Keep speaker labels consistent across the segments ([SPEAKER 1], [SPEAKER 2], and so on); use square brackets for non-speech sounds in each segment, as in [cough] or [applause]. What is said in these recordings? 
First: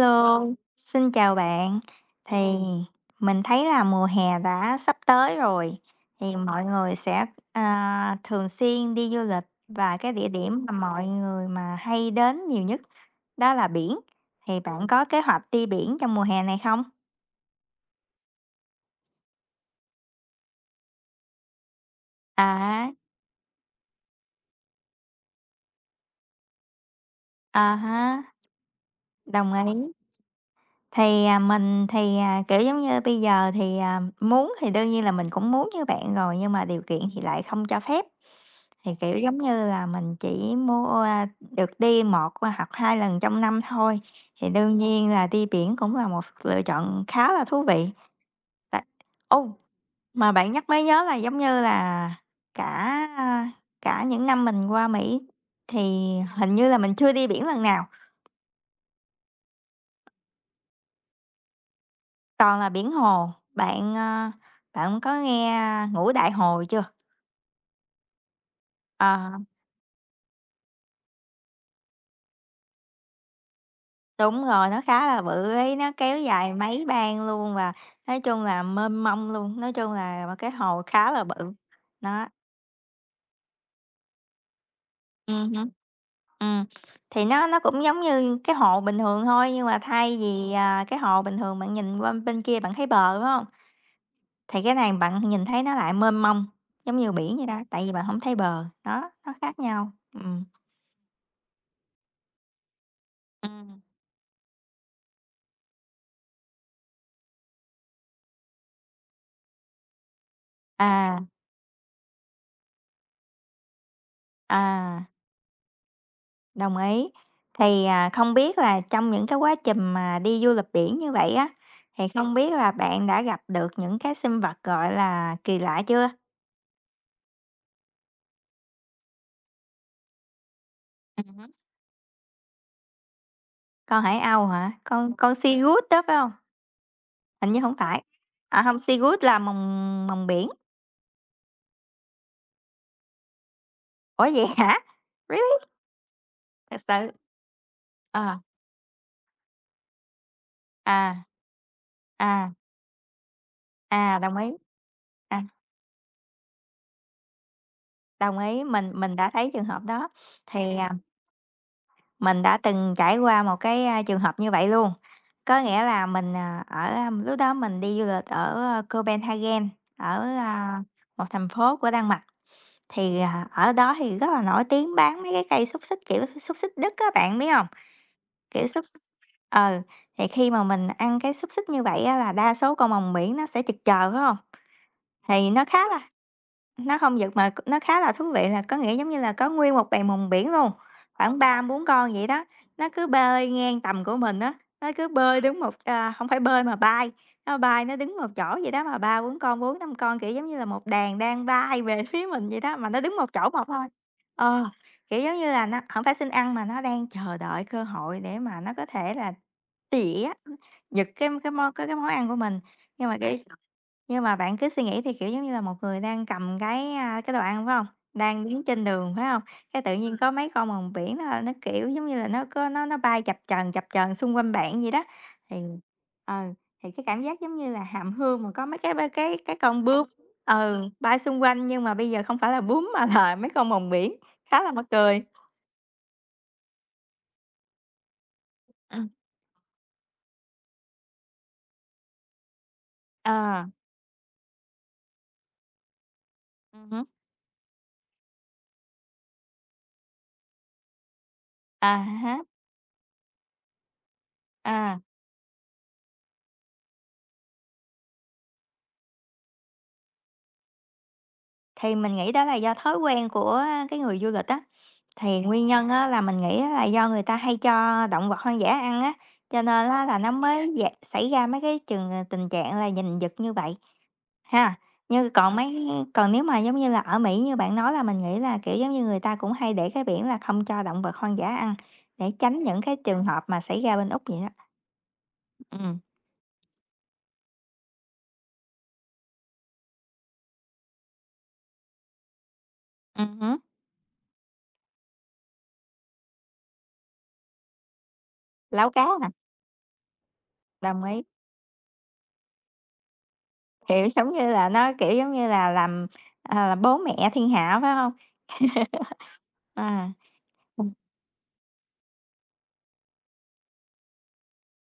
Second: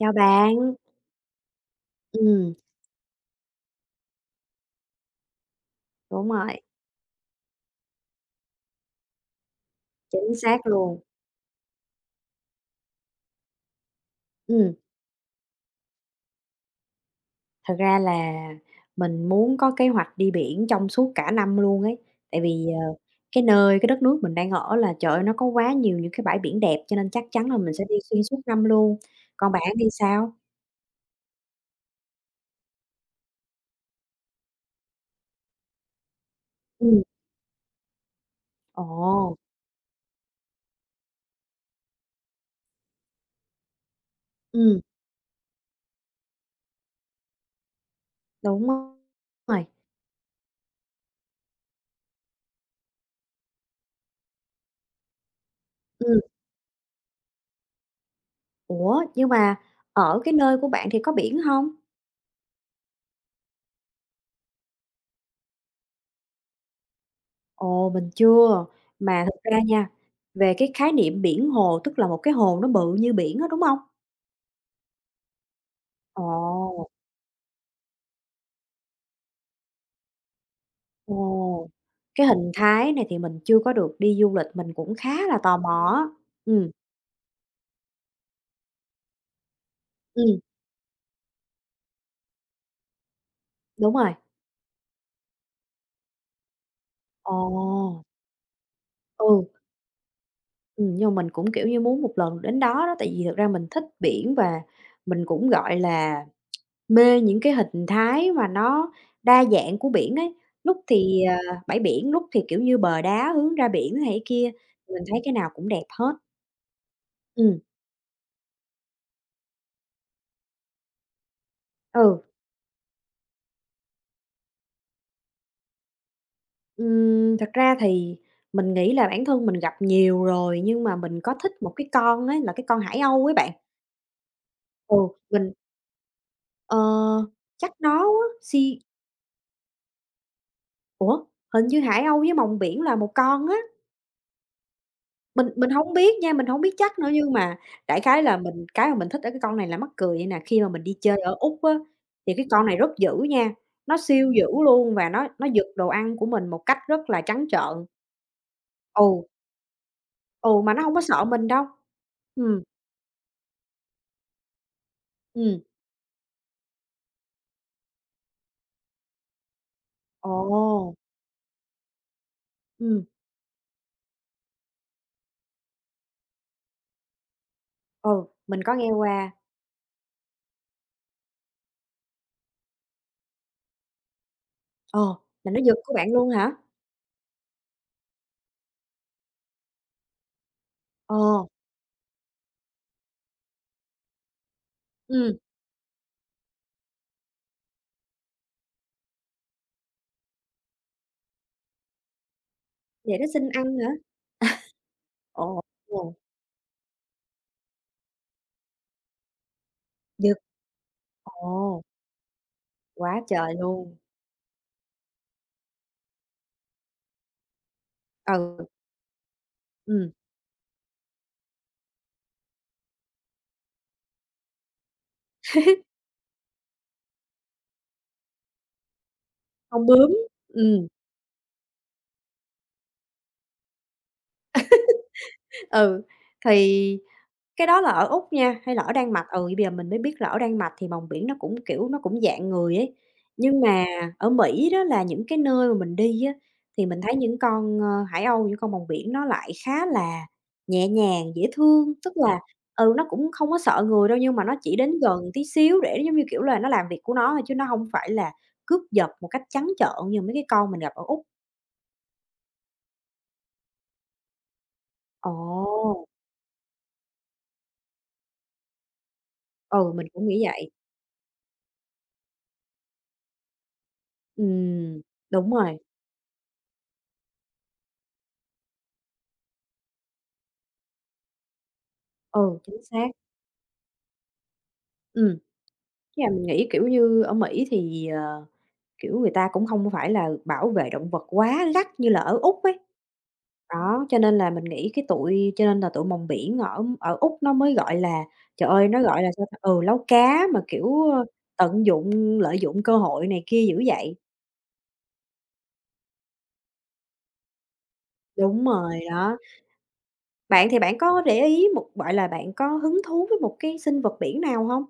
[SPEAKER 1] Chào bạn,
[SPEAKER 2] xin chào bạn. Thì
[SPEAKER 1] ừm,
[SPEAKER 2] mình thấy là mùa hè đã sắp tới rồi,
[SPEAKER 1] đúng
[SPEAKER 2] thì
[SPEAKER 1] rồi,
[SPEAKER 2] mọi người sẽ, à, thường xuyên đi du lịch và cái địa
[SPEAKER 1] chính
[SPEAKER 2] điểm
[SPEAKER 1] xác
[SPEAKER 2] mà
[SPEAKER 1] luôn.
[SPEAKER 2] mọi người mà hay đến nhiều nhất đó là biển. Thì
[SPEAKER 1] Ừm,
[SPEAKER 2] bạn có kế hoạch đi biển trong mùa hè này không?
[SPEAKER 1] Thật ra là mình muốn có kế hoạch đi biển trong suốt cả năm luôn ấy, tại vì,
[SPEAKER 2] À,
[SPEAKER 1] cái nơi, cái đất nước mình đang ở là, trời ơi, nó có quá nhiều những cái bãi biển đẹp cho nên chắc chắn là
[SPEAKER 2] à
[SPEAKER 1] mình sẽ đi
[SPEAKER 2] há,
[SPEAKER 1] xuyên suốt năm luôn.
[SPEAKER 2] đồng
[SPEAKER 1] Còn bạn
[SPEAKER 2] ý.
[SPEAKER 1] thì sao?
[SPEAKER 2] Thì, à, mình thì, à, kiểu, giống như bây giờ thì, à, muốn thì đương nhiên là mình cũng muốn như bạn rồi, nhưng mà điều kiện
[SPEAKER 1] Ừm,
[SPEAKER 2] thì lại không cho phép.
[SPEAKER 1] ồ,
[SPEAKER 2] Thì, kiểu, giống như là, mình chỉ mua a, được đi một hoặc 2 lần trong năm thôi, thì đương
[SPEAKER 1] ừm,
[SPEAKER 2] nhiên là đi biển cũng là một lựa chọn khá là thú vị.
[SPEAKER 1] đúng
[SPEAKER 2] Tại ô,
[SPEAKER 1] rồi.
[SPEAKER 2] mà bạn nhắc mới nhớ là, giống như là, cả, à, cả những năm mình qua Mỹ thì
[SPEAKER 1] Ừm,
[SPEAKER 2] hình như là mình chưa đi biển lần nào.
[SPEAKER 1] Ủa, nhưng mà ở cái nơi của bạn thì có biển hông?
[SPEAKER 2] Toàn là biển hồ, bạn, ơ, bạn có nghe Ngũ Đại Hồ chưa?
[SPEAKER 1] Ồ, mình chưa. Mà
[SPEAKER 2] Ờ,
[SPEAKER 1] thực ra nha, về cái khái niệm biển hồ, tức là một cái hồ nó bự như biển á, đúng hông?
[SPEAKER 2] đúng rồi, nó khá là bự ấy, nó kéo dài mấy
[SPEAKER 1] Ồ,
[SPEAKER 2] bang luôn và nói chung là mênh mông luôn, nói chung là một cái hồ khá là bự.
[SPEAKER 1] ồ, cái
[SPEAKER 2] Đó,
[SPEAKER 1] hình thái này thì mình chưa có được đi du lịch, mình cũng khá là tò
[SPEAKER 2] hứm.
[SPEAKER 1] mò á.
[SPEAKER 2] Ừm,
[SPEAKER 1] Ừm,
[SPEAKER 2] thì nó cũng giống như cái hồ bình thường thôi, nhưng mà thay
[SPEAKER 1] ừm,
[SPEAKER 2] vì, à, cái hồ bình thường bạn nhìn qua bên kia bạn thấy bờ, phải hông?
[SPEAKER 1] đúng rồi.
[SPEAKER 2] Thì cái này bạn nhìn thấy nó lại mênh mông, giống như biển
[SPEAKER 1] Ồ,
[SPEAKER 2] vậy đó, tại vì bạn không thấy bờ, đó, nó
[SPEAKER 1] ừ,
[SPEAKER 2] khác nhau. Ừm.
[SPEAKER 1] nhưng mà mình cũng, kiểu như, muốn một lần đến đó đó, tại vì thực ra mình
[SPEAKER 2] Ừm.
[SPEAKER 1] thích biển và mình cũng, gọi là mê những cái hình thái mà nó đa dạng của biển ấy, lúc
[SPEAKER 2] À.
[SPEAKER 1] thì, bãi biển, lúc thì, kiểu như, bờ đá hướng ra biển này cái kia, mình
[SPEAKER 2] À,
[SPEAKER 1] thấy cái nào cũng đẹp hết.
[SPEAKER 2] đồng ý.
[SPEAKER 1] Ừm,
[SPEAKER 2] Thì, à, không biết là trong những cái quá trình mà đi du lịch biển như vậy á, thì
[SPEAKER 1] ừ,
[SPEAKER 2] không biết là bạn đã gặp được những cái sinh vật, gọi là, kỳ lạ chưa?
[SPEAKER 1] thật ra thì mình nghĩ là bản thân mình gặp nhiều rồi, nhưng mà mình có
[SPEAKER 2] Ừm.
[SPEAKER 1] thích một cái con ấy, là cái con Hải Âu ấy bạn.
[SPEAKER 2] Con hải âu hả?
[SPEAKER 1] Ừ,
[SPEAKER 2] Con
[SPEAKER 1] mình
[SPEAKER 2] sea goat đó phải không?
[SPEAKER 1] ờ,
[SPEAKER 2] Hình như
[SPEAKER 1] chắc
[SPEAKER 2] không
[SPEAKER 1] nó
[SPEAKER 2] phải.
[SPEAKER 1] á,
[SPEAKER 2] À, không, sea goat là mòng mòng biển.
[SPEAKER 1] ủa, hình như Hải Âu với Rồng Biển là một con á.
[SPEAKER 2] Ủa, vậy hả?
[SPEAKER 1] Mình
[SPEAKER 2] Really?
[SPEAKER 1] mình hổng biết nha, mình hổng biết
[SPEAKER 2] Thật
[SPEAKER 1] chắc nữa
[SPEAKER 2] sự?
[SPEAKER 1] nhưng mà đại khái là
[SPEAKER 2] à
[SPEAKER 1] mình cái mà mình thích ở cái con này là mắc cười vậy nè, khi mà mình đi
[SPEAKER 2] à.
[SPEAKER 1] chơi ở Úc á, thì cái
[SPEAKER 2] À,
[SPEAKER 1] con này rất dữ nha, nó
[SPEAKER 2] à,
[SPEAKER 1] siêu
[SPEAKER 2] đồng ý.
[SPEAKER 1] dữ luôn và nó
[SPEAKER 2] À,
[SPEAKER 1] nó giật đồ ăn của mình một cách rất là trắng trợn.
[SPEAKER 2] đồng ý, mình
[SPEAKER 1] Ừ,
[SPEAKER 2] mình đã thấy trường hợp đó.
[SPEAKER 1] ừ, mà
[SPEAKER 2] Thì,
[SPEAKER 1] nó
[SPEAKER 2] à,
[SPEAKER 1] hông có sợ mình đâu.
[SPEAKER 2] mình đã
[SPEAKER 1] Ừm,
[SPEAKER 2] từng trải qua một cái, a, trường hợp như vậy luôn. Có
[SPEAKER 1] ừm,
[SPEAKER 2] nghĩa là mình, à, ở, a, lúc đó mình đi du lịch ở, a, Copenhagen, ở,
[SPEAKER 1] ồ,
[SPEAKER 2] a, một thành phố của Đan Mạch,
[SPEAKER 1] ừm,
[SPEAKER 2] thì, à, ở đó thì rất là nổi tiếng bán mấy cái cây xúc xích, kiểu, xúc xích Đức á, bạn biết không?
[SPEAKER 1] ừ, mình
[SPEAKER 2] Kiểu,
[SPEAKER 1] có
[SPEAKER 2] xúc
[SPEAKER 1] nghe
[SPEAKER 2] xích,
[SPEAKER 1] qua.
[SPEAKER 2] ừ, thì khi mà mình ăn cái xúc xích như vậy á là đa số con mòng biển nó sẽ chực chờ phải không?
[SPEAKER 1] Ờ,
[SPEAKER 2] Thì
[SPEAKER 1] là nó
[SPEAKER 2] nó
[SPEAKER 1] giật
[SPEAKER 2] khá
[SPEAKER 1] của
[SPEAKER 2] là,
[SPEAKER 1] bạn luôn hả?
[SPEAKER 2] nó không giật mà nó khá là thú vị, là có nghĩa, giống như là, có nguyên một bầy mùng biển luôn,
[SPEAKER 1] Ờ,
[SPEAKER 2] khoảng ba bốn con vậy đó. Nó cứ bơi ngang tầm của mình á, nó cứ
[SPEAKER 1] ừm,
[SPEAKER 2] bơi đứng một, à, hông phải bơi mà bay nó đứng một chỗ vậy đó, mà ba bốn con, bốn năm con, kiểu, giống như là, một đàn đang bay về [laughs] phía mình vậy đó, mà nó đứng
[SPEAKER 1] vậy nó
[SPEAKER 2] một
[SPEAKER 1] xin
[SPEAKER 2] chỗ một
[SPEAKER 1] ăn
[SPEAKER 2] thôi.
[SPEAKER 1] hả?
[SPEAKER 2] Ờ, kiểu, giống như
[SPEAKER 1] Ồ,
[SPEAKER 2] là, nó không
[SPEAKER 1] ồ,
[SPEAKER 2] phải xin ăn mà nó đang chờ đợi cơ hội để mà nó có thể là tỉa,
[SPEAKER 1] giật,
[SPEAKER 2] giật cái cái món
[SPEAKER 1] ồ,
[SPEAKER 2] cái cái món ăn của mình, nhưng mà,
[SPEAKER 1] quá
[SPEAKER 2] cái
[SPEAKER 1] trời luôn.
[SPEAKER 2] nhưng mà bạn cứ suy nghĩ thì, kiểu, giống như là một người đang cầm cái, a, cái đồ ăn, phải hông? Đang
[SPEAKER 1] Ừ,
[SPEAKER 2] đứng trên đường, phải hông? Cái tự
[SPEAKER 1] ừm,
[SPEAKER 2] nhiên có mấy con mòng biển nó, kiểu, giống như là, nó có nó bay chập chờn xung quanh bạn vậy đó, thì, ừ, thì cái cảm giác giống như là hàm hương mà có mấy cái ba cái con
[SPEAKER 1] con
[SPEAKER 2] bướm,
[SPEAKER 1] bướm, ừm.
[SPEAKER 2] ừ, bay xung quanh nhưng mà bây giờ không phải là bướm mà là mấy con mòng biển, khá là mắc cười.
[SPEAKER 1] Ừ, thì cái đó là ở Úc nha, hay là ở
[SPEAKER 2] Ừm,
[SPEAKER 1] Đan Mạch, ừ, bây giờ mình mới biết là ở Đan Mạch thì mòng biển nó cũng, kiểu, nó cũng dạng người ấy. Nhưng
[SPEAKER 2] ờ,
[SPEAKER 1] mà ở Mỹ đó là những cái nơi mà mình đi á, thì
[SPEAKER 2] ừm
[SPEAKER 1] mình
[SPEAKER 2] hứm,
[SPEAKER 1] thấy những con, ơ, hải âu, những con mòng biển nó lại khá là nhẹ nhàng, dễ
[SPEAKER 2] à
[SPEAKER 1] thương. Tức là,
[SPEAKER 2] há,
[SPEAKER 1] ừ, nó cũng không có sợ người đâu, nhưng mà nó chỉ đến
[SPEAKER 2] à.
[SPEAKER 1] gần tí xíu để giống như, kiểu là, nó làm việc của nó thôi chứ nó không phải là cướp giật một cách trắng trợn như mấy cái con mình gặp ở Úc.
[SPEAKER 2] Thì mình nghĩ đó là do thói quen của cái người du lịch á.
[SPEAKER 1] Ồ,
[SPEAKER 2] Thì nguyên nhân á là mình nghĩ á là do người ta hay cho động vật hoang dã ăn á, cho nên
[SPEAKER 1] ừ,
[SPEAKER 2] á
[SPEAKER 1] mình
[SPEAKER 2] là
[SPEAKER 1] cũng
[SPEAKER 2] nó
[SPEAKER 1] nghĩ vậy.
[SPEAKER 2] mới xảy ra mấy cái tình trạng là nhìn giật như vậy ha.
[SPEAKER 1] Ừm,
[SPEAKER 2] Như
[SPEAKER 1] đúng
[SPEAKER 2] còn
[SPEAKER 1] rồi.
[SPEAKER 2] mấy Còn nếu mà giống như là ở Mỹ như bạn nói là mình nghĩ là, kiểu, giống như người ta cũng hay để cái biển là không cho động vật hoang dã ăn, để
[SPEAKER 1] Ừ,
[SPEAKER 2] tránh những
[SPEAKER 1] chính
[SPEAKER 2] cái
[SPEAKER 1] xác.
[SPEAKER 2] trường hợp mà xảy ra bên Úc vậy đó.
[SPEAKER 1] Ừm,
[SPEAKER 2] Ừm,
[SPEAKER 1] với lại mình nghĩ, kiểu như, ở Mỹ thì, kiểu, người ta cũng không phải là bảo vệ động vật quá gắt như là ở Úc ấy.
[SPEAKER 2] hứm,
[SPEAKER 1] Đó, cho nên là mình nghĩ cái tụi cho nên là tụi mòng Biển ở ở Úc nó mới, gọi là, trời ơi,
[SPEAKER 2] lấu
[SPEAKER 1] nó,
[SPEAKER 2] cá
[SPEAKER 1] gọi
[SPEAKER 2] nè,
[SPEAKER 1] là, sao ta, ừ, láu cá mà,
[SPEAKER 2] đồng
[SPEAKER 1] kiểu,
[SPEAKER 2] ý.
[SPEAKER 1] ơ, tận dụng, lợi dụng cơ hội này kia dữ
[SPEAKER 2] Hiểu,
[SPEAKER 1] vậy.
[SPEAKER 2] giống như là, nó, kiểu, giống như là, làm, ờ, bố mẹ thiên hạ, phải hông?
[SPEAKER 1] Đúng rồi, đó.
[SPEAKER 2] À,
[SPEAKER 1] Bạn thì
[SPEAKER 2] ừm.
[SPEAKER 1] bạn có để ý một gọi là, Bạn có hứng thú với một cái sinh vật biển nào không?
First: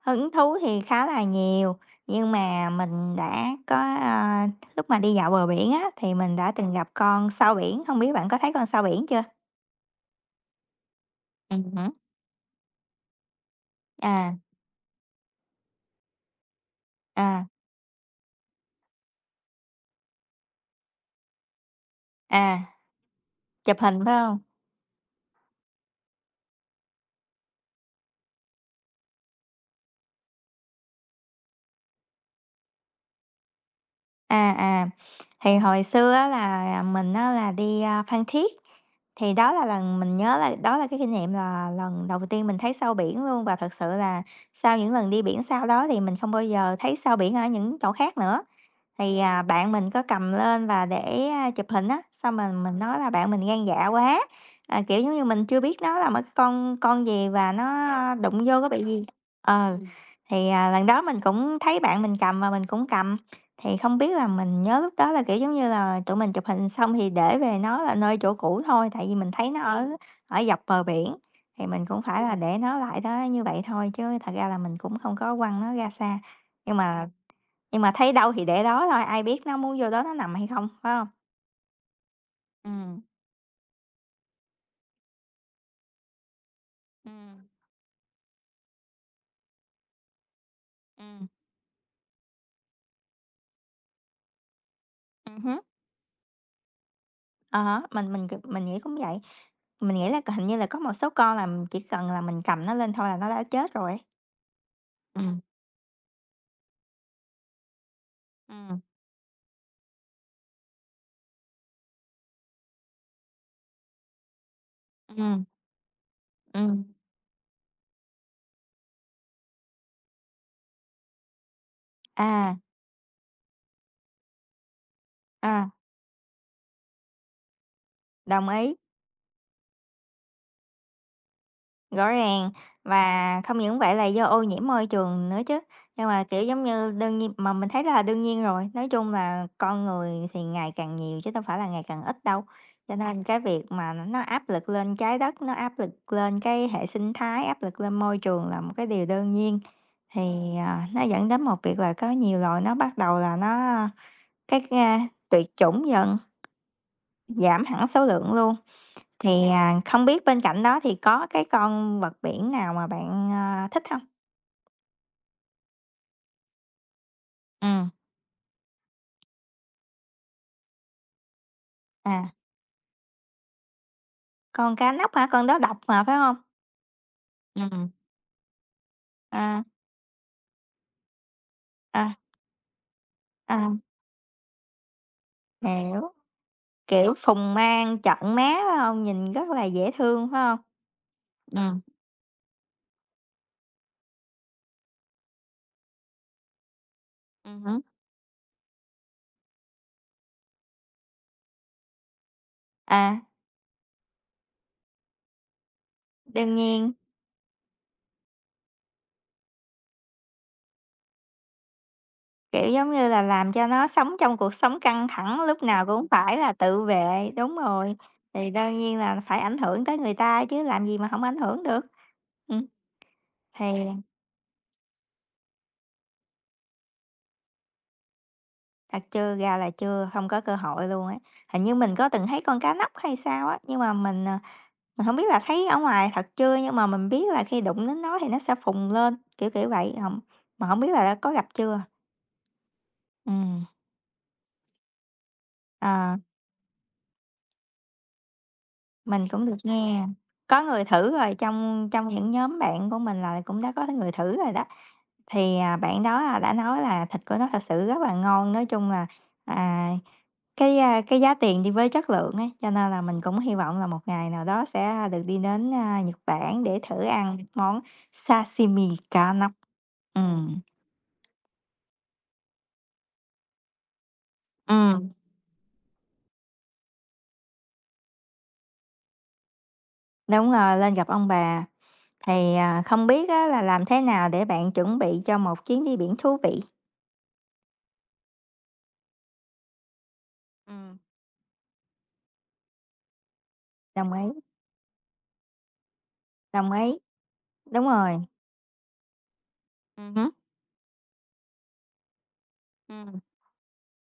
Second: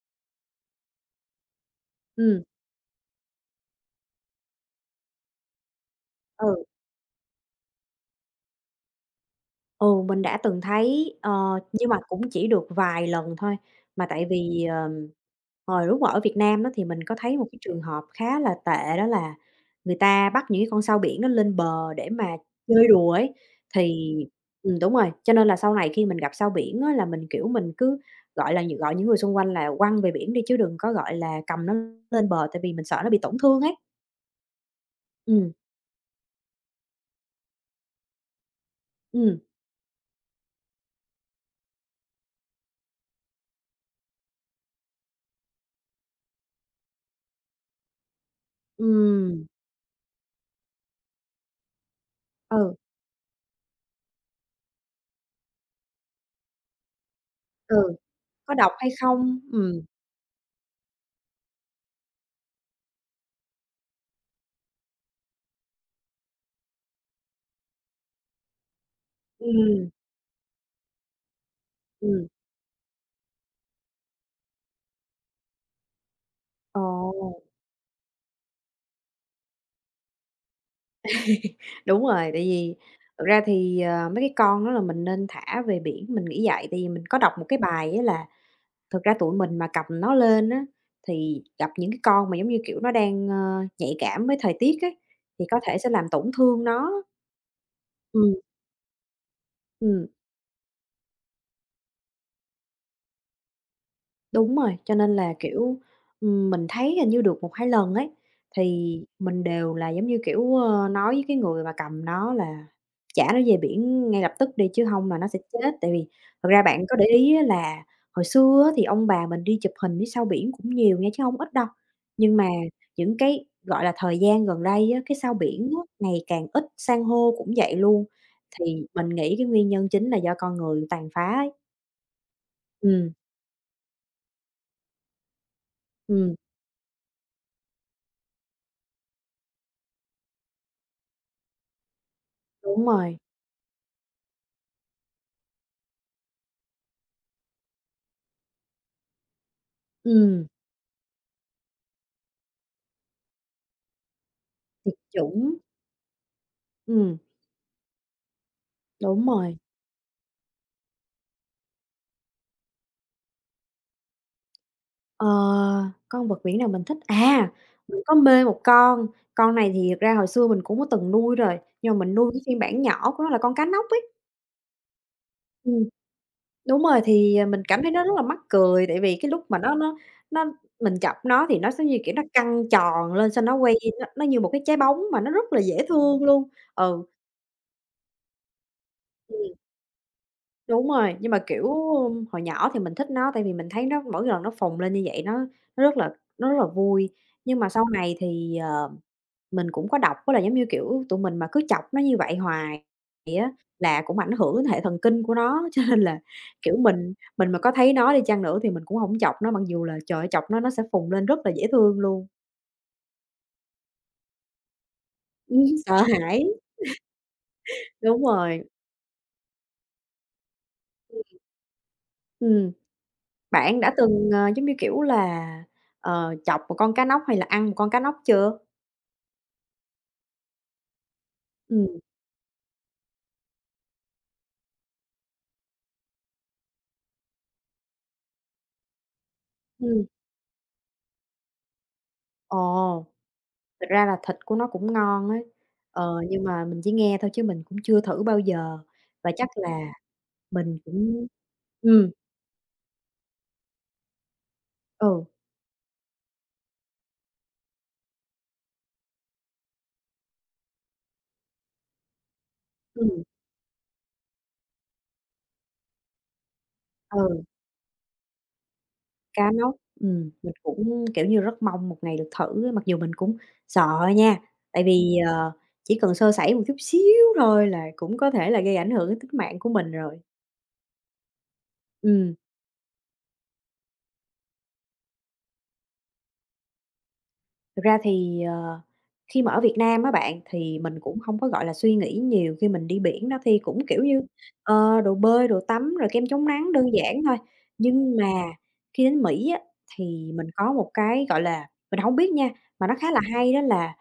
[SPEAKER 2] Hứng thú thì khá là nhiều, nhưng
[SPEAKER 1] Ừm,
[SPEAKER 2] mà mình đã có, a, lúc mà đi dạo bờ biển á, thì mình đã
[SPEAKER 1] ừ.
[SPEAKER 2] từng gặp con sao biển, hông biết bạn có thấy con sao biển chưa?
[SPEAKER 1] Ừ, mình đã từng thấy, nhưng
[SPEAKER 2] Hứm.
[SPEAKER 1] mà cũng chỉ được vài lần thôi. Mà tại
[SPEAKER 2] À,
[SPEAKER 1] vì, hồi lúc mà ở Việt Nam á, thì mình có thấy
[SPEAKER 2] à,
[SPEAKER 1] một cái trường hợp khá là tệ đó là người ta bắt những cái con sao biển nó lên bờ để mà
[SPEAKER 2] à,
[SPEAKER 1] chơi đùa ấy,
[SPEAKER 2] chụp hình phải
[SPEAKER 1] thì
[SPEAKER 2] hông?
[SPEAKER 1] đúng rồi, cho nên là sau này khi mình gặp sao biển á, là mình, kiểu, mình cứ, gọi là, những người xung quanh là quăng về biển đi chứ đừng có, gọi là, cầm nó lên bờ tại vì mình sợ nó bị tổn thương ấy.
[SPEAKER 2] À, à,
[SPEAKER 1] Ừ,
[SPEAKER 2] thì hồi xưa á là, à, mình á là đi, a, Phan Thiết, thì
[SPEAKER 1] ừ,
[SPEAKER 2] đó là lần mình nhớ là đó là cái kinh nghiệm là lần đầu tiên mình thấy sâu biển luôn và thật sự là sau những lần đi biển sau đó thì mình không bao giờ thấy sâu biển ở những chỗ khác nữa. Thì, à,
[SPEAKER 1] ừm,
[SPEAKER 2] bạn mình có cầm lên và để, a, chụp hình á, xong mình
[SPEAKER 1] ừ,
[SPEAKER 2] mình nói là "Bạn mình gan dạ quá", à, kiểu, giống như mình chưa biết nó là một cái con gì và nó,
[SPEAKER 1] ừ,
[SPEAKER 2] à, đụng
[SPEAKER 1] có
[SPEAKER 2] vô có
[SPEAKER 1] độc
[SPEAKER 2] bị
[SPEAKER 1] hay
[SPEAKER 2] gì.
[SPEAKER 1] không?
[SPEAKER 2] Ờ,
[SPEAKER 1] Ừ,
[SPEAKER 2] ừm, thì, à, lần đó mình cũng thấy bạn mình cầm và mình cũng cầm, thì không biết là mình nhớ lúc đó là, kiểu, giống như là, tụi mình chụp hình xong thì để về nó là nơi chỗ cũ thôi, tại vì mình thấy nó ở
[SPEAKER 1] ừ,
[SPEAKER 2] ở dọc bờ biển, thì mình cũng phải
[SPEAKER 1] ừm.
[SPEAKER 2] là để nó lại đó như vậy thôi, chứ thật ra là mình cũng không có quăng nó ra xa. Nhưng mà, à.
[SPEAKER 1] Ồ,
[SPEAKER 2] Nhưng mà thấy đâu thì để đó thôi, ai biết nó muốn vô đó nó nằm hay không, phải không?
[SPEAKER 1] đúng rồi, tại vì
[SPEAKER 2] Ừm,
[SPEAKER 1] thực ra thì, mấy cái con đó là mình nên thả về biển, mình nghĩ vậy. Tại vì mình có đọc
[SPEAKER 2] ừm,
[SPEAKER 1] một cái bài á là thực ra tụi mình mà cầm nó lên á,
[SPEAKER 2] ừm,
[SPEAKER 1] thì gặp những cái con mà, giống như kiểu, nó đang, nhạy cảm với thời tiết ấy, thì có
[SPEAKER 2] hứm.
[SPEAKER 1] thể sẽ làm tổn thương nó.
[SPEAKER 2] À há, mình
[SPEAKER 1] Ừ,
[SPEAKER 2] mình c mình nghĩ cũng vậy. Mình
[SPEAKER 1] ừ.
[SPEAKER 2] nghĩ là hình như là có một số con là mình chỉ cần là mình cầm nó lên thôi là nó đã chết rồi ấy.
[SPEAKER 1] Đúng rồi, cho nên là,
[SPEAKER 2] Ừm,
[SPEAKER 1] kiểu, mình thấy hình như được một hai lần ấy,
[SPEAKER 2] ừm,
[SPEAKER 1] thì mình đều là, giống như kiểu, nói với cái người mà cầm nó là "Trả nó về biển ngay lập tức đi chứ không là nó sẽ
[SPEAKER 2] ừm,
[SPEAKER 1] chết." Tại vì thật ra
[SPEAKER 2] ừm.
[SPEAKER 1] bạn có để ý á là hồi xưa á thì ông bà mình đi chụp hình phía sau biển cũng nhiều nha chứ không ít đâu, nhưng mà
[SPEAKER 2] À,
[SPEAKER 1] những cái, gọi là, thời gian gần đây á, cái sao
[SPEAKER 2] à,
[SPEAKER 1] biển á ngày càng ít, san hô cũng vậy luôn,
[SPEAKER 2] đồng ý.
[SPEAKER 1] thì mình nghĩ cái nguyên nhân chính là do con người tàn phá ấy.
[SPEAKER 2] Rõ ràng,
[SPEAKER 1] Ừm,
[SPEAKER 2] và không những vậy là do ô nhiễm môi trường nữa chứ. Nhưng mà,
[SPEAKER 1] ừm,
[SPEAKER 2] kiểu, giống như, đương nhiên mà mình thấy là đương nhiên rồi, nói chung là con người thì ngày càng nhiều chứ đâu phải là ngày càng ít đâu.
[SPEAKER 1] đúng
[SPEAKER 2] Cho
[SPEAKER 1] rồi,
[SPEAKER 2] nên cái việc mà nó áp lực lên trái đất, nó áp lực lên cái hệ sinh thái, áp lực lên môi trường là một cái điều đương nhiên.
[SPEAKER 1] ừm.
[SPEAKER 2] Thì, à, nó dẫn đến một việc là có nhiều loài nó bắt đầu là nó cái,
[SPEAKER 1] Tiệt
[SPEAKER 2] a, tuyệt
[SPEAKER 1] chủng,
[SPEAKER 2] chủng dần,
[SPEAKER 1] ừm,
[SPEAKER 2] giảm hẳn số lượng luôn.
[SPEAKER 1] đúng
[SPEAKER 2] Thì,
[SPEAKER 1] rồi.
[SPEAKER 2] à, không biết bên cạnh đó thì có cái con vật biển nào mà bạn, à, thích không?
[SPEAKER 1] Ờ, con vật biển nào mình thích? À,
[SPEAKER 2] Ừ,
[SPEAKER 1] mình có mê một con này thì thật ra hồi xưa mình cũng có từng nuôi rồi, nhưng mà mình nuôi
[SPEAKER 2] à,
[SPEAKER 1] cái phiên bản nhỏ của nó là con cá nóc ấy.
[SPEAKER 2] con cá nóc hả? Con đó độc
[SPEAKER 1] Ừm,
[SPEAKER 2] mà, phải không?
[SPEAKER 1] đúng rồi, thì, mình cảm
[SPEAKER 2] Ừ,
[SPEAKER 1] thấy nó rất là mắc cười, tại vì cái lúc mà
[SPEAKER 2] à,
[SPEAKER 1] nó mình chọc nó thì nó giống như, kiểu,
[SPEAKER 2] à,
[SPEAKER 1] nó căng tròn lên, xong nó
[SPEAKER 2] à,
[SPEAKER 1] quay, nó như một cái trái bóng mà nó rất là dễ
[SPEAKER 2] hiểu,
[SPEAKER 1] thương luôn. Ừ.
[SPEAKER 2] kiểu, phùng mang trợn má, phải không? Nhìn rất là dễ thương, phải không?
[SPEAKER 1] Đúng rồi, nhưng mà, kiểu,
[SPEAKER 2] Ừ,
[SPEAKER 1] hồi nhỏ thì mình thích nó tại vì mình thấy nó mỗi lần nó phồng lên như vậy nó rất là vui. Nhưng mà
[SPEAKER 2] ừm,
[SPEAKER 1] sau này thì, mình cũng có đọc á là, giống như kiểu, tụi mình mà cứ chọc nó như vậy hoài
[SPEAKER 2] à,
[SPEAKER 1] vậy á là cũng ảnh hưởng đến hệ thần kinh của nó, [laughs] cho nên là,
[SPEAKER 2] đương
[SPEAKER 1] kiểu,
[SPEAKER 2] nhiên,
[SPEAKER 1] mình mà có thấy nó đi chăng nữa thì mình cũng không chọc nó, mặc dù là, trời ơi, chọc nó sẽ phồng lên rất là dễ thương luôn.
[SPEAKER 2] kiểu, giống như là, làm cho nó sống trong cuộc sống căng thẳng, lúc nào
[SPEAKER 1] [laughs] Sợ
[SPEAKER 2] cũng phải
[SPEAKER 1] hãi,
[SPEAKER 2] là tự vệ, đúng rồi,
[SPEAKER 1] đúng
[SPEAKER 2] thì
[SPEAKER 1] rồi.
[SPEAKER 2] đương nhiên là phải ảnh hưởng tới người ta chứ làm gì mà không ảnh hưởng được. Ừm,
[SPEAKER 1] Ừ.
[SPEAKER 2] thì
[SPEAKER 1] Bạn đã từng, giống như kiểu là, chọc một con cá nóc hay là ăn một con cá nóc chưa?
[SPEAKER 2] thật chưa ra là chưa, không có cơ hội luôn ấy. Hình như
[SPEAKER 1] Ừm,
[SPEAKER 2] mình có từng thấy con cá nóc hay sao á, nhưng mà mình, ờ, mình không biết là thấy ở ngoài thật chưa, nhưng mà mình biết là khi đụng đến nó thì nó sẽ phùng lên, kiểu, kiểu vậy,
[SPEAKER 1] ừm,
[SPEAKER 2] không mà không biết là đã có gặp chưa?
[SPEAKER 1] ồ,
[SPEAKER 2] Ừm,
[SPEAKER 1] thực ra là thịt của nó cũng ngon ấy,
[SPEAKER 2] ờ,
[SPEAKER 1] nhưng mà mình chỉ nghe thôi chứ mình cũng chưa thử bao giờ
[SPEAKER 2] mình
[SPEAKER 1] và
[SPEAKER 2] cũng
[SPEAKER 1] chắc
[SPEAKER 2] được
[SPEAKER 1] là
[SPEAKER 2] nghe có
[SPEAKER 1] mình
[SPEAKER 2] người thử
[SPEAKER 1] cũng
[SPEAKER 2] rồi, trong trong
[SPEAKER 1] ừm,
[SPEAKER 2] những nhóm bạn của mình là cũng đã có người thử rồi đó.
[SPEAKER 1] ừ,
[SPEAKER 2] Thì, à, bạn đó, à, đã nói là thịt của nó thật sự rất là ngon, nói chung là, à, cái, a, cái giá tiền đi với chất lượng ấy, cho nên là mình
[SPEAKER 1] ừm,
[SPEAKER 2] cũng hy vọng là một ngày nào đó sẽ được đi đến, a, Nhật Bản để thử
[SPEAKER 1] ừ,
[SPEAKER 2] ăn món sashimi cá
[SPEAKER 1] cá
[SPEAKER 2] nóc.
[SPEAKER 1] nóc, mình
[SPEAKER 2] Ừm,
[SPEAKER 1] cũng, kiểu như, rất mong một ngày được thử á, mặc dù mình cũng sợ nha, tại
[SPEAKER 2] ừm,
[SPEAKER 1] vì, chỉ cần sơ sẩy một chút xíu thôi là cũng có thể là gây ảnh hưởng đến tính mạng của mình rồi.
[SPEAKER 2] đúng rồi, lên gặp ông bà.
[SPEAKER 1] Ừm.
[SPEAKER 2] Thì, à, không biết á là làm thế nào để bạn chuẩn bị cho một chuyến đi biển thú vị?
[SPEAKER 1] Thực ra thì, khi mà ở Việt Nam á bạn, thì
[SPEAKER 2] Ừm.
[SPEAKER 1] mình cũng không có, gọi là, suy nghĩ nhiều khi mình đi biển đó, thì cũng, kiểu
[SPEAKER 2] Đồng ý,
[SPEAKER 1] như, đồ bơi, đồ tắm, rồi kem chống
[SPEAKER 2] đồng
[SPEAKER 1] nắng đơn
[SPEAKER 2] ý,
[SPEAKER 1] giản thôi.
[SPEAKER 2] đúng
[SPEAKER 1] Nhưng
[SPEAKER 2] rồi.
[SPEAKER 1] mà khi đến Mỹ á,
[SPEAKER 2] Hứm.
[SPEAKER 1] thì mình có một cái, gọi là mình không biết nha, mà nó
[SPEAKER 2] Hứm,
[SPEAKER 1] khá
[SPEAKER 2] ừm.
[SPEAKER 1] là hay đó là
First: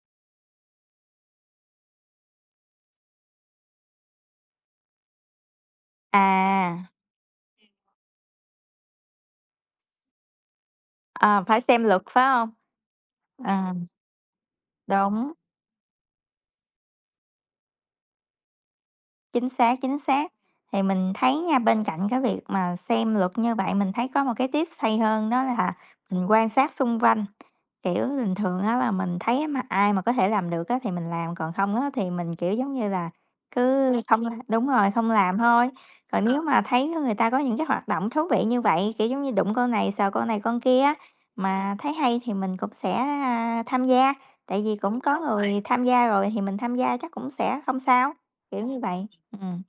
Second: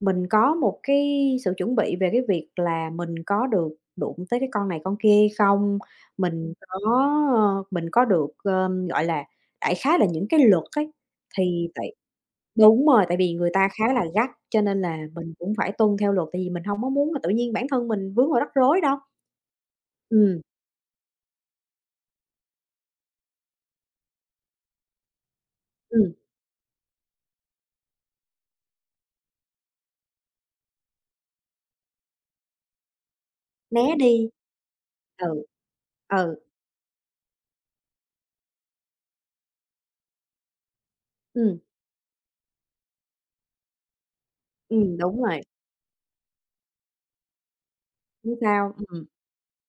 [SPEAKER 1] mình có một cái sự chuẩn bị về cái việc là mình có được đụng tới cái con này con kia hay không, mình có,
[SPEAKER 2] À,
[SPEAKER 1] mình có được, gọi là, đại khái là những cái luật ấy.
[SPEAKER 2] ờ, phải
[SPEAKER 1] Thì
[SPEAKER 2] xem
[SPEAKER 1] tại
[SPEAKER 2] luật phải không?
[SPEAKER 1] Đúng rồi, tại vì người
[SPEAKER 2] Ờ.
[SPEAKER 1] ta khá là gắt, cho nên là
[SPEAKER 2] Đúng,
[SPEAKER 1] mình cũng phải tuân theo luật, tại vì mình hông có muốn là tự nhiên bản thân mình vướng vào rắc rối đâu.
[SPEAKER 2] chính xác, chính xác.
[SPEAKER 1] Ừm,
[SPEAKER 2] Thì mình thấy nha, bên cạnh cái việc mà xem luật như vậy, mình thấy có một cái tips hay hơn đó là
[SPEAKER 1] ừm,
[SPEAKER 2] mình quan sát xung quanh. Kiểu, bình thường á là mình thấy á mà ai mà có thể làm được á thì mình làm, còn không á thì mình, kiểu, giống như là cứ
[SPEAKER 1] né
[SPEAKER 2] né không
[SPEAKER 1] đi.
[SPEAKER 2] la đúng rồi, không làm
[SPEAKER 1] Ừ,
[SPEAKER 2] thôi. Còn
[SPEAKER 1] ừ,
[SPEAKER 2] nếu mà thấy người ta có những cái hoạt động thú vị như vậy, kiểu, giống như đụng con này, sờ con này con kia á,
[SPEAKER 1] ừm,
[SPEAKER 2] mà thấy hay thì mình cũng sẽ, tham gia, tại vì cũng có
[SPEAKER 1] đúng rồi,
[SPEAKER 2] người tham gia rồi thì mình tham gia chắc cũng sẽ không sao,
[SPEAKER 1] hông
[SPEAKER 2] kiểu
[SPEAKER 1] sao,
[SPEAKER 2] như
[SPEAKER 1] ừm.
[SPEAKER 2] vậy. Ừm.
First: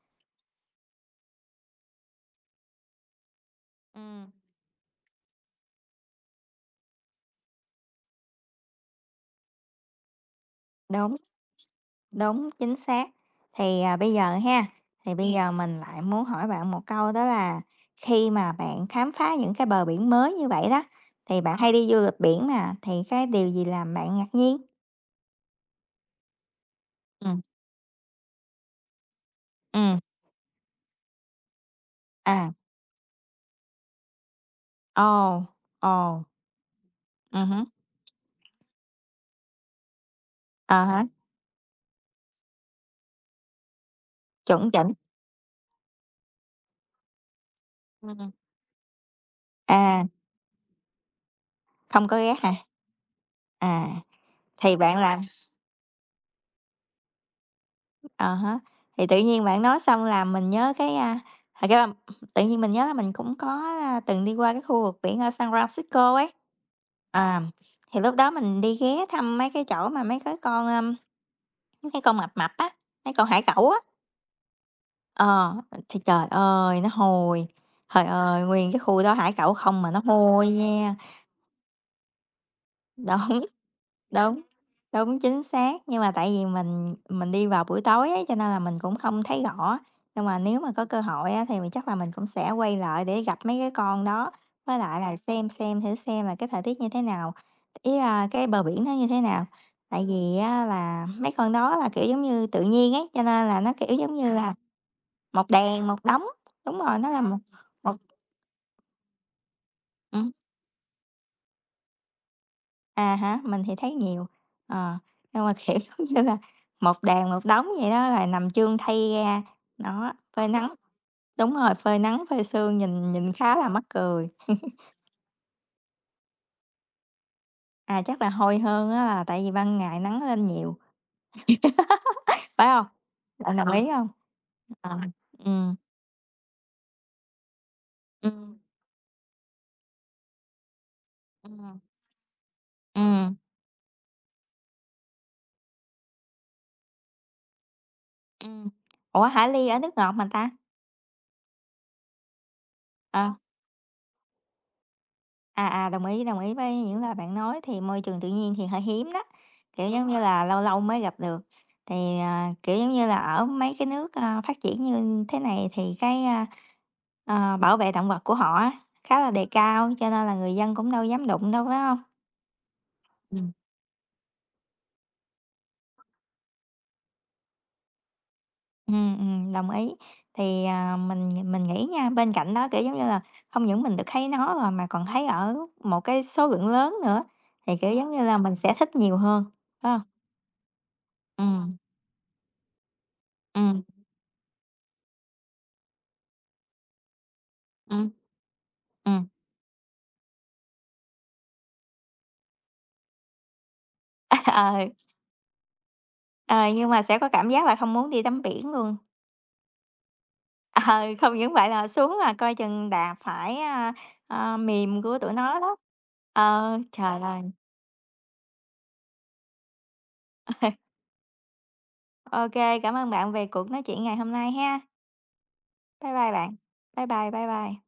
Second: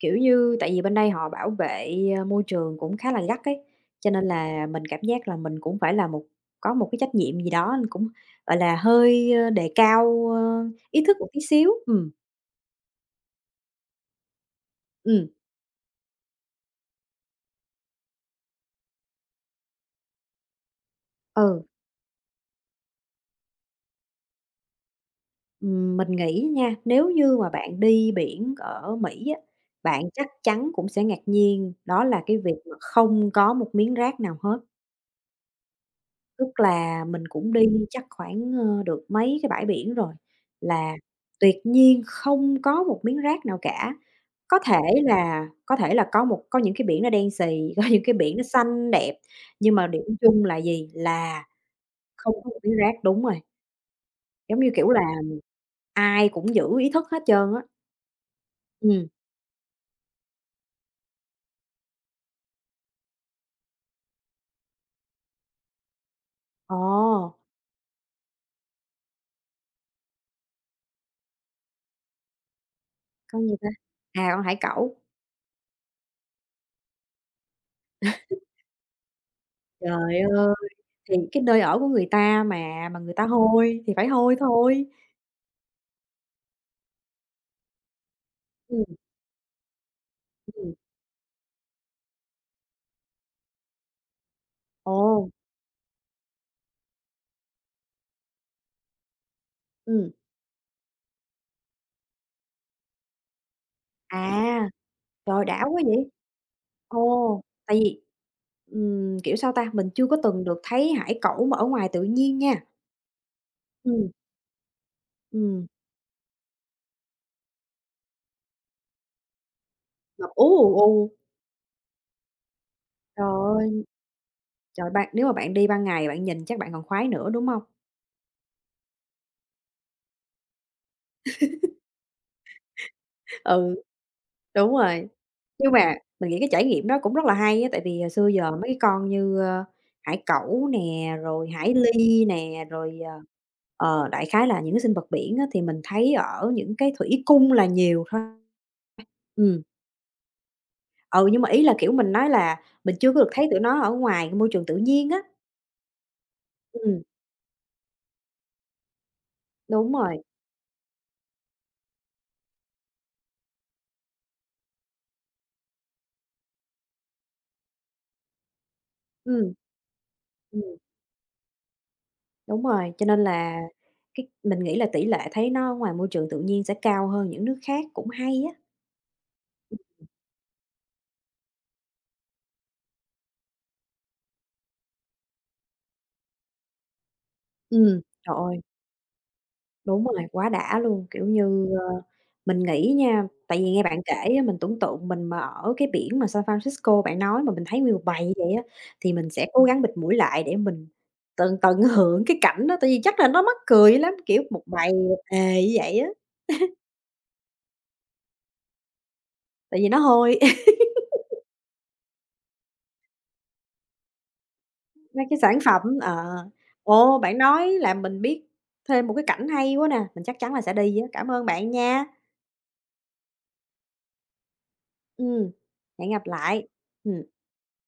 [SPEAKER 1] Kiểu như, tại vì bên đây họ bảo vệ, môi trường cũng khá là gắt ấy, cho
[SPEAKER 2] Ừm.
[SPEAKER 1] nên là mình cảm giác là mình cũng phải là có một cái trách nhiệm gì đó, cũng, gọi là, hơi, đề cao, ý
[SPEAKER 2] Đúng,
[SPEAKER 1] thức một tí xíu.
[SPEAKER 2] đúng, chính xác. Thì, bây giờ ha, thì
[SPEAKER 1] Ừm,
[SPEAKER 2] bây giờ mình lại muốn hỏi bạn một câu đó là khi mà bạn khám phá những cái bờ biển mới như vậy đó, thì bạn ờ
[SPEAKER 1] ừ.
[SPEAKER 2] hay đi du lịch biển mà, thì cái điều gì làm bạn ngạc nhiên?
[SPEAKER 1] Mình nghĩ nha, nếu như
[SPEAKER 2] Ừm,
[SPEAKER 1] mà bạn đi biển ở Mỹ á,
[SPEAKER 2] ừm,
[SPEAKER 1] bạn chắc chắn cũng sẽ ngạc nhiên, đó là cái
[SPEAKER 2] à,
[SPEAKER 1] việc mà không có một miếng rác nào hết.
[SPEAKER 2] ồ, ồ,
[SPEAKER 1] Tức là mình
[SPEAKER 2] ừ
[SPEAKER 1] cũng
[SPEAKER 2] hứm,
[SPEAKER 1] đi chắc khoảng, được mấy cái bãi biển rồi, là
[SPEAKER 2] à há,
[SPEAKER 1] tuyệt nhiên không có một miếng rác nào cả. Có
[SPEAKER 2] chuẩn
[SPEAKER 1] thể
[SPEAKER 2] chỉnh.
[SPEAKER 1] có thể là có những cái biển nó đen xì, [laughs] có những cái
[SPEAKER 2] Ừm.
[SPEAKER 1] biển nó xanh đẹp, nhưng mà điểm
[SPEAKER 2] À,
[SPEAKER 1] chung là gì? Là
[SPEAKER 2] không có ghét
[SPEAKER 1] không có
[SPEAKER 2] hả?
[SPEAKER 1] một miếng rác, đúng rồi.
[SPEAKER 2] À,
[SPEAKER 1] Giống như,
[SPEAKER 2] thì
[SPEAKER 1] kiểu
[SPEAKER 2] bạn
[SPEAKER 1] là,
[SPEAKER 2] làm
[SPEAKER 1] ai cũng giữ ý thức hết trơn á.
[SPEAKER 2] ờ hả thì
[SPEAKER 1] Ừm,
[SPEAKER 2] tự nhiên bạn nói xong làm mình nhớ cái, thật ra là tự nhiên mình nhớ là mình cũng có, từng đi qua cái khu vực biển ở San Francisco ấy.
[SPEAKER 1] ồ,
[SPEAKER 2] À, thì lúc đó mình đi ghé thăm mấy cái chỗ mà mấy cái con, mấy cái con mập mập á, mấy con hải
[SPEAKER 1] con gì ta?
[SPEAKER 2] cẩu á.
[SPEAKER 1] À, con hải cẩu.
[SPEAKER 2] Ờ, thì trời ơi, nó hôi, trời ơi, nguyên cái khu đó hải cẩu không mà nó
[SPEAKER 1] Trời
[SPEAKER 2] hôi
[SPEAKER 1] ơi,
[SPEAKER 2] nha,
[SPEAKER 1] thì cái nơi ở của người ta mà người ta
[SPEAKER 2] đó.
[SPEAKER 1] hôi thì phải hôi
[SPEAKER 2] Đúng,
[SPEAKER 1] thôi.
[SPEAKER 2] đúng, chính xác, nhưng mà tại vì mình đi vào buổi tối ấy, cho nên là mình
[SPEAKER 1] Ừm,
[SPEAKER 2] cũng không thấy rõ, nhưng mà nếu mà
[SPEAKER 1] ừm,
[SPEAKER 2] có cơ hội á, thì mình chắc là mình cũng sẽ quay lại để gặp mấy cái con đó, với lại là
[SPEAKER 1] ồ,
[SPEAKER 2] xem thử xem là cái thời tiết như thế nào, ý là cái bờ biển nó như thế nào. Tại
[SPEAKER 1] ừm,
[SPEAKER 2] vì á, là mấy con đó là, kiểu, giống như tự nhiên ấy, cho nên là nó, kiểu, giống như là
[SPEAKER 1] à, trời,
[SPEAKER 2] một
[SPEAKER 1] đã quá
[SPEAKER 2] đàn một
[SPEAKER 1] vậy!
[SPEAKER 2] đống đúng rồi, nó là một
[SPEAKER 1] Ồ, tại
[SPEAKER 2] một
[SPEAKER 1] vì, kiểu, sao ta, mình chưa có
[SPEAKER 2] ừm.
[SPEAKER 1] từng được thấy hải cẩu mà ở ngoài tự nhiên nha.
[SPEAKER 2] À hả mình thì thấy
[SPEAKER 1] Ừm,
[SPEAKER 2] nhiều, ờ, nhưng mà,
[SPEAKER 1] ừm,
[SPEAKER 2] kiểu, [laughs] giống như là, một đàn một đống vậy đó, rồi nằm chương thay ra, đó,
[SPEAKER 1] mập
[SPEAKER 2] phơi
[SPEAKER 1] ú, ù,
[SPEAKER 2] nắng
[SPEAKER 1] ù.
[SPEAKER 2] đúng rồi, phơi nắng, phơi sương nhìn
[SPEAKER 1] Trời
[SPEAKER 2] nhìn khá là mắc
[SPEAKER 1] ơi,
[SPEAKER 2] cười.
[SPEAKER 1] trời, ban nếu mà bạn đi ban ngày bạn nhìn chắc bạn còn khoái nữa, đúng hông?
[SPEAKER 2] À, chắc là hôi hơn á là tại vì ban ngày nắng lên nhiều, phải không? Bạn đồng ờ
[SPEAKER 1] Ừ,
[SPEAKER 2] ý không?
[SPEAKER 1] đúng
[SPEAKER 2] Ờ,
[SPEAKER 1] rồi. Nhưng
[SPEAKER 2] ừm,
[SPEAKER 1] mà mình nghĩ cái trải nghiệm đó cũng rất là hay á, tại vì hồi xưa giờ
[SPEAKER 2] ừm,
[SPEAKER 1] mấy cái con như, hải cẩu nè, rồi hải
[SPEAKER 2] ừm,
[SPEAKER 1] ly nè, rồi,
[SPEAKER 2] ừm,
[SPEAKER 1] đại khái là những cái sinh vật biển á, thì mình thấy ở những cái thủy cung là nhiều thôi.
[SPEAKER 2] ừm. Ủa, hải
[SPEAKER 1] Ừm,
[SPEAKER 2] ly ở nước ngọt mà ta?
[SPEAKER 1] ừ, nhưng mà ý là, kiểu, mình nói là mình chưa có
[SPEAKER 2] Ờ.
[SPEAKER 1] được thấy tụi nó ở ngoài cái môi trường tự nhiên á.
[SPEAKER 2] À, à, đồng ý với những
[SPEAKER 1] Ừm,
[SPEAKER 2] lời bạn nói, thì môi trường tự nhiên thì hơi hiếm đó, kiểu, đúng
[SPEAKER 1] đúng
[SPEAKER 2] giống như rồi
[SPEAKER 1] rồi,
[SPEAKER 2] là, lâu lâu mới gặp được. Thì, kiểu, giống như là, ở mấy cái nước, phát triển như thế này thì cái, ờ, bảo vệ động vật của họ á, khá là đề
[SPEAKER 1] ừm,
[SPEAKER 2] cao, cho nên là người dân
[SPEAKER 1] ừm,
[SPEAKER 2] cũng đâu dám đụng đâu, phải không?
[SPEAKER 1] đúng rồi, cho nên
[SPEAKER 2] Ừm.
[SPEAKER 1] là cái mình nghĩ là tỷ lệ thấy nó ở ngoài môi trường tự nhiên sẽ cao hơn những nước khác cũng hay á.
[SPEAKER 2] Đồng ý. Thì, mình nghĩ nha, bên cạnh đó, kiểu, giống như là, không những mình được thấy nó rồi mà còn thấy ở một cái số lượng lớn nữa, thì, kiểu,
[SPEAKER 1] Ừm,
[SPEAKER 2] giống như là,
[SPEAKER 1] trời
[SPEAKER 2] mình
[SPEAKER 1] ơi,
[SPEAKER 2] sẽ thích nhiều hơn, phải hông? Đúng rồi.
[SPEAKER 1] đúng rồi, quá đã luôn! Kiểu như, mình nghĩ nha, tại vì nghe bạn kể á, mình tưởng tượng mình mà ở cái biển mà San Francisco bạn nói mà mình thấy nguyên một
[SPEAKER 2] Ừm.
[SPEAKER 1] bầy vậy á, thì
[SPEAKER 2] Ừm.
[SPEAKER 1] mình sẽ cố gắng bịt mũi lại để mình tận tận hưởng cái cảnh đó, tại vì chắc là nó mắc cười lắm, kiểu,
[SPEAKER 2] [laughs]
[SPEAKER 1] một
[SPEAKER 2] Ờ,
[SPEAKER 1] bầy ề như vậy á,
[SPEAKER 2] ờ, nhưng mà sẽ có cảm giác là không muốn đi tắm biển luôn.
[SPEAKER 1] tại vì nó hôi [laughs]
[SPEAKER 2] [laughs] Ờ, không những vậy là xuống là coi chừng đạp phải, mềm của
[SPEAKER 1] mấy
[SPEAKER 2] tụi
[SPEAKER 1] cái sản
[SPEAKER 2] nó đó.
[SPEAKER 1] phẩm ờ.
[SPEAKER 2] Ờ,
[SPEAKER 1] Ồ,
[SPEAKER 2] trời
[SPEAKER 1] bạn
[SPEAKER 2] ơi!
[SPEAKER 1] nói làm mình biết thêm một cái cảnh hay quá nè, mình chắc chắn là sẽ
[SPEAKER 2] [laughs]
[SPEAKER 1] đi á. Cảm ơn bạn nha.
[SPEAKER 2] Ô kê, cảm ơn bạn về cuộc nói chuyện ngày hôm nay ha.
[SPEAKER 1] Ừm, hẹn
[SPEAKER 2] Bye
[SPEAKER 1] gặp
[SPEAKER 2] bye bạn.
[SPEAKER 1] lại.
[SPEAKER 2] Bye
[SPEAKER 1] Ừm.
[SPEAKER 2] bye, bye bye.